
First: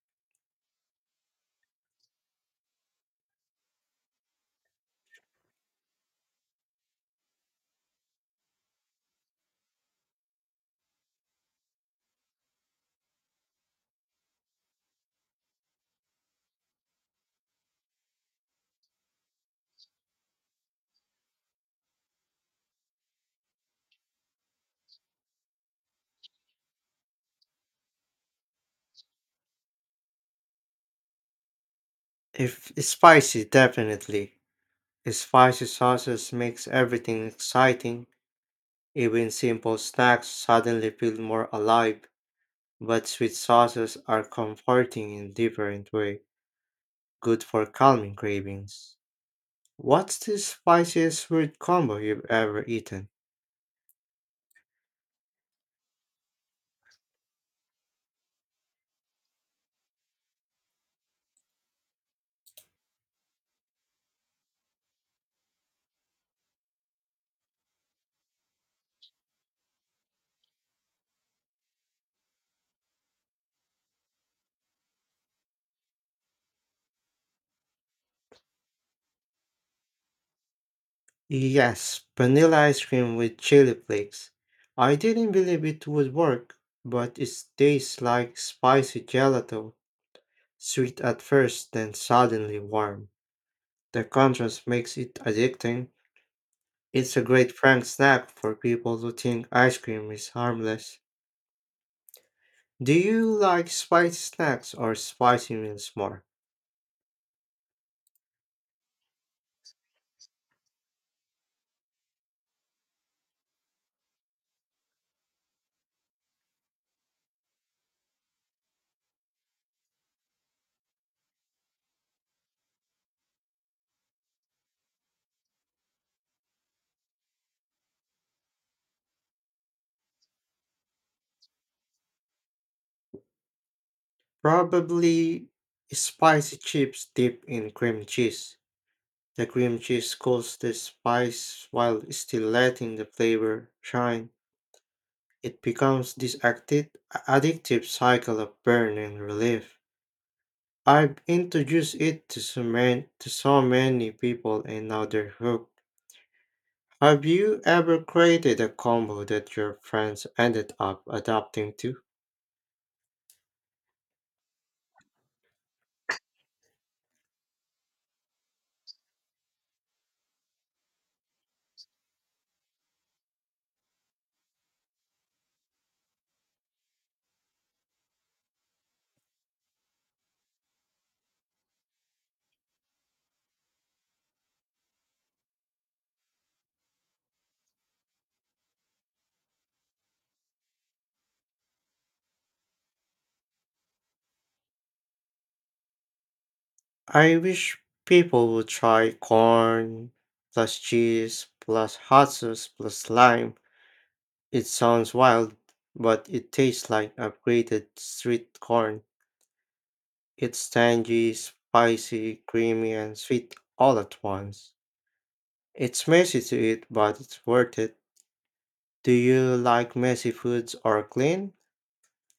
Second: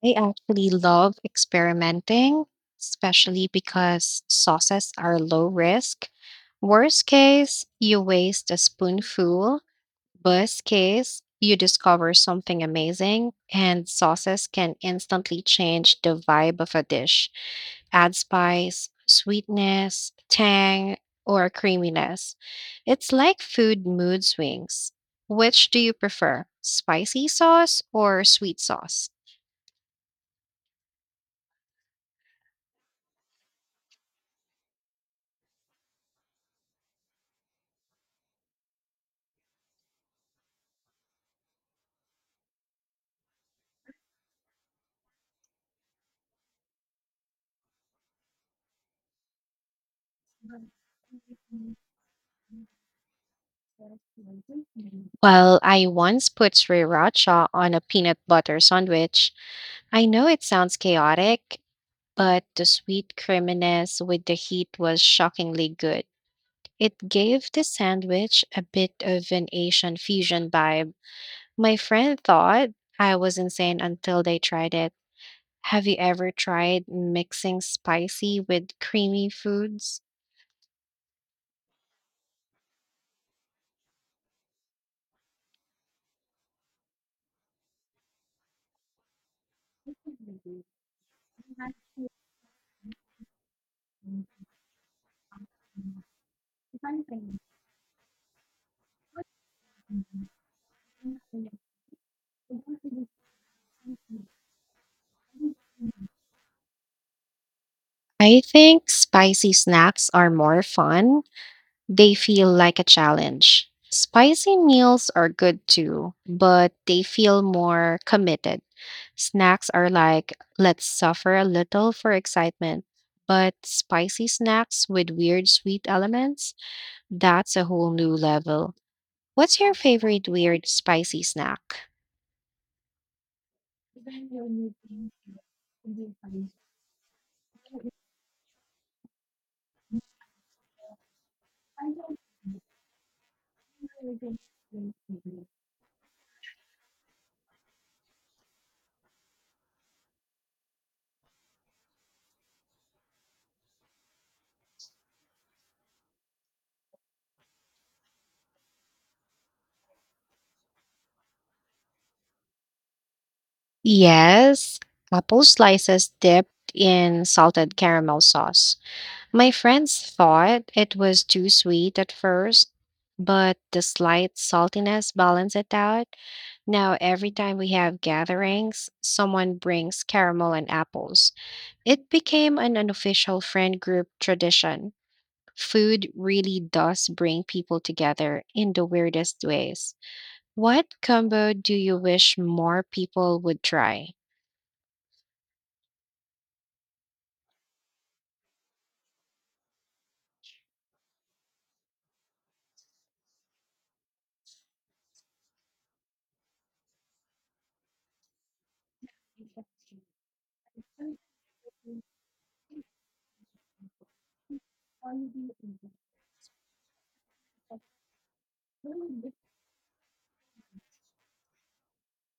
Speaker 1: I actually love experimenting, especially because sauces are low risk. Worst case, you waste a spoonful, best case, you discover something amazing, and sauces can instantly change the vibe of a dish, add spice, sweetness, tang, or creaminess. It's like food mood swings. Which do you prefer, spicy sauce or sweet sauce?
Speaker 2: If spicy, definitely. Spicy sauces makes everything exciting. Even simple snacks suddenly feel more alive, but sweet sauces are comforting in different way, good for calming cravings. What's the spiciest fruit combo you've ever eaten?
Speaker 1: Well, I once put sriracha on a peanut butter sandwich. I know it sounds chaotic, but the sweet creaminess with the heat was shockingly good. It gave the sandwich a bit of an Asian fusion vibe. My friend thought I was insane until they tried it. Have you ever tried mixing spicy with creamy foods?
Speaker 2: Yes, vanilla ice cream with chili flakes. I didn't believe it would work, but it tastes like spicy gelato, sweet at first, then suddenly warm. The contrast makes it addicting. It's a great prank snack for people who think ice cream is harmless. Do you like spicy snacks or spicy meals more?
Speaker 1: I think spicy snacks are more fun. They feel like a challenge. Spicy meals are good too, but they feel more committed. Snacks are like, let's suffer a little for excitement. But spicy snacks with weird sweet elements, that's a whole new level. What's your favorite weird spicy snack?
Speaker 2: Probably spicy chips dipped in cream cheese. The cream cheese cools the spice while still letting the flavor shine. It becomes this addictive cycle of burn and relief. I've introduced it to so many people and now they're hooked. Have you ever created a combo that your friends ended up adapting to?
Speaker 1: Yes, apple slices dipped in salted caramel sauce. My friends thought it was too sweet at first, but the slight saltiness balanced it out. Now, every time we have gatherings, someone brings caramel and apples. It became an unofficial friend group tradition. Food really does bring people together in the weirdest ways. What combo do you wish more people would try?
Speaker 2: I wish people would try corn plus cheese plus hot sauce plus lime. It sounds wild, but it tastes like upgraded street corn. It's tangy, spicy, creamy, and sweet all at once. It's messy to eat, but it's worth it. Do you like messy foods or clean,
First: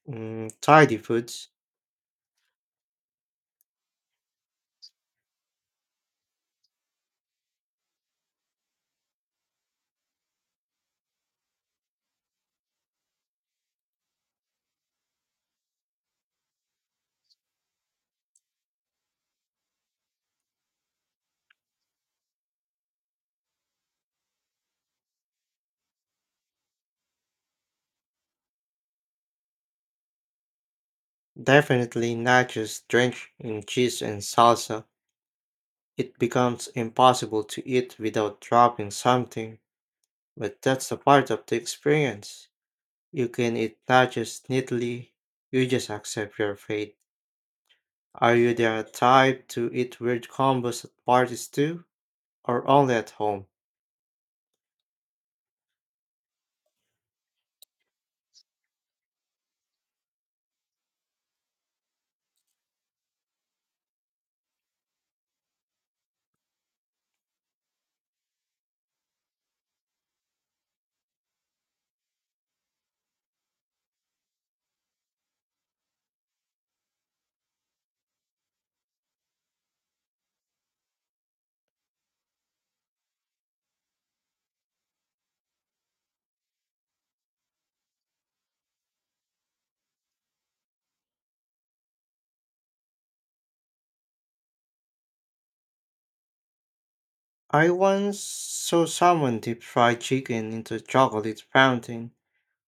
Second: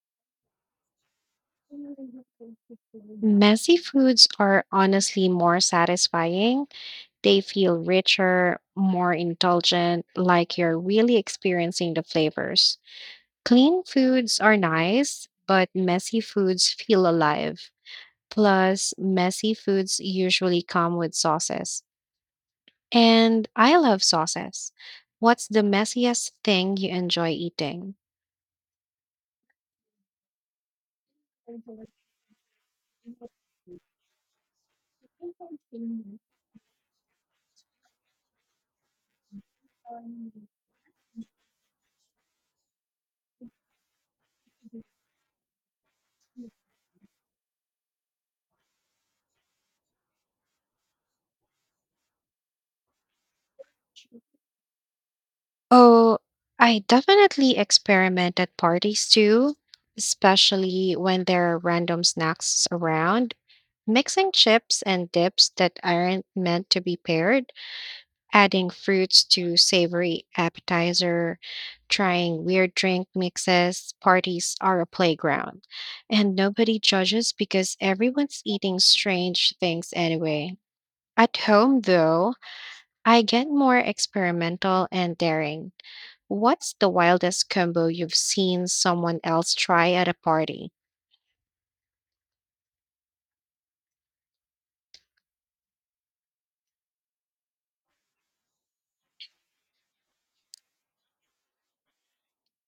Speaker 2: mm, tidy foods?
Speaker 1: Messy foods are honestly more satisfying, they feel richer, more indulgent, like you're really experiencing the flavors. Clean foods are nice, but messy foods feel alive. Plus, messy foods usually come with sauces. And I love sauces. What's the messiest thing you enjoy eating?
Speaker 2: Definitely nachos, just drenched in cheese and salsa. It
Speaker 1: Mm.
Speaker 2: becomes impossible to eat without dropping something, but that's a part of the experience. You can eat nachos neatly, you just accept your fate. Are you the type to eat weird combos at parties too, or only at home?
Speaker 1: Oh, I definitely experiment at parties too, especially when there are random snacks around. Mixing chips and dips that aren't meant to be paired, adding fruits to savory appetizer, trying weird drink mixes, parties are a playground. And nobody judges because everyone's eating strange things anyway. At home, though, I get more experimental and daring. What's the wildest combo you've seen someone else try at a party?
Speaker 2: I once saw someone dip fried chicken into a chocolate fountain.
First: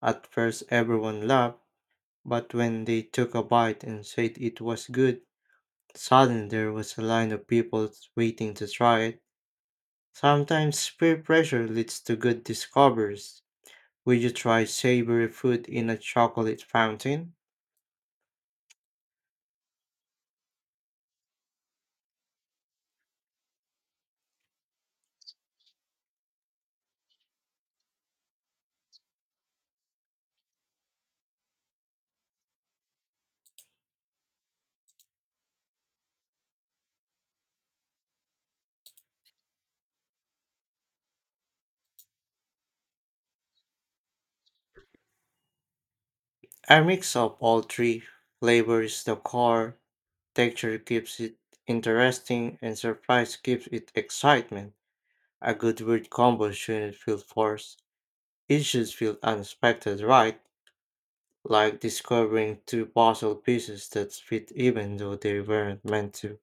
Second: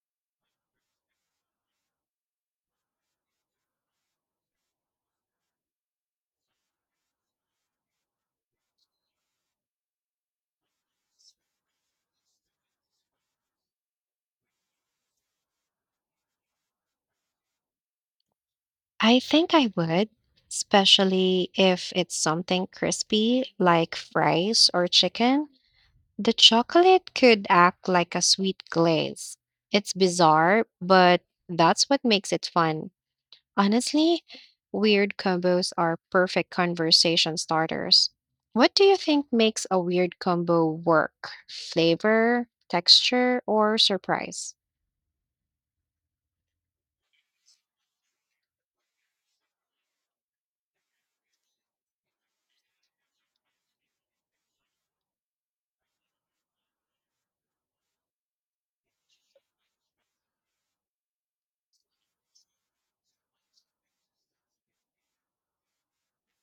Speaker 2: At first, everyone laughed, but when they took a bite and said it was good, suddenly there was a line of people waiting to try it. Sometimes peer pressure leads to good discoveries. Would you try savory fruit in a chocolate fountain?
Speaker 1: I think I would, especially if it's something crispy like fries or chicken. The chocolate could act like a sweet glaze. It's bizarre, but that's what makes it fun. Honestly, weird combos are perfect conversation starters. What do you think makes a weird combo work? Flavor, texture, or surprise?
Speaker 2: A mix of all three. Flavor is the core, texture keeps it interesting, and surprise gives it excitement. A good word combo shouldn't feel forced. It should feel unexpected, right? Like discovering two puzzle pieces that fit even though they weren't meant to.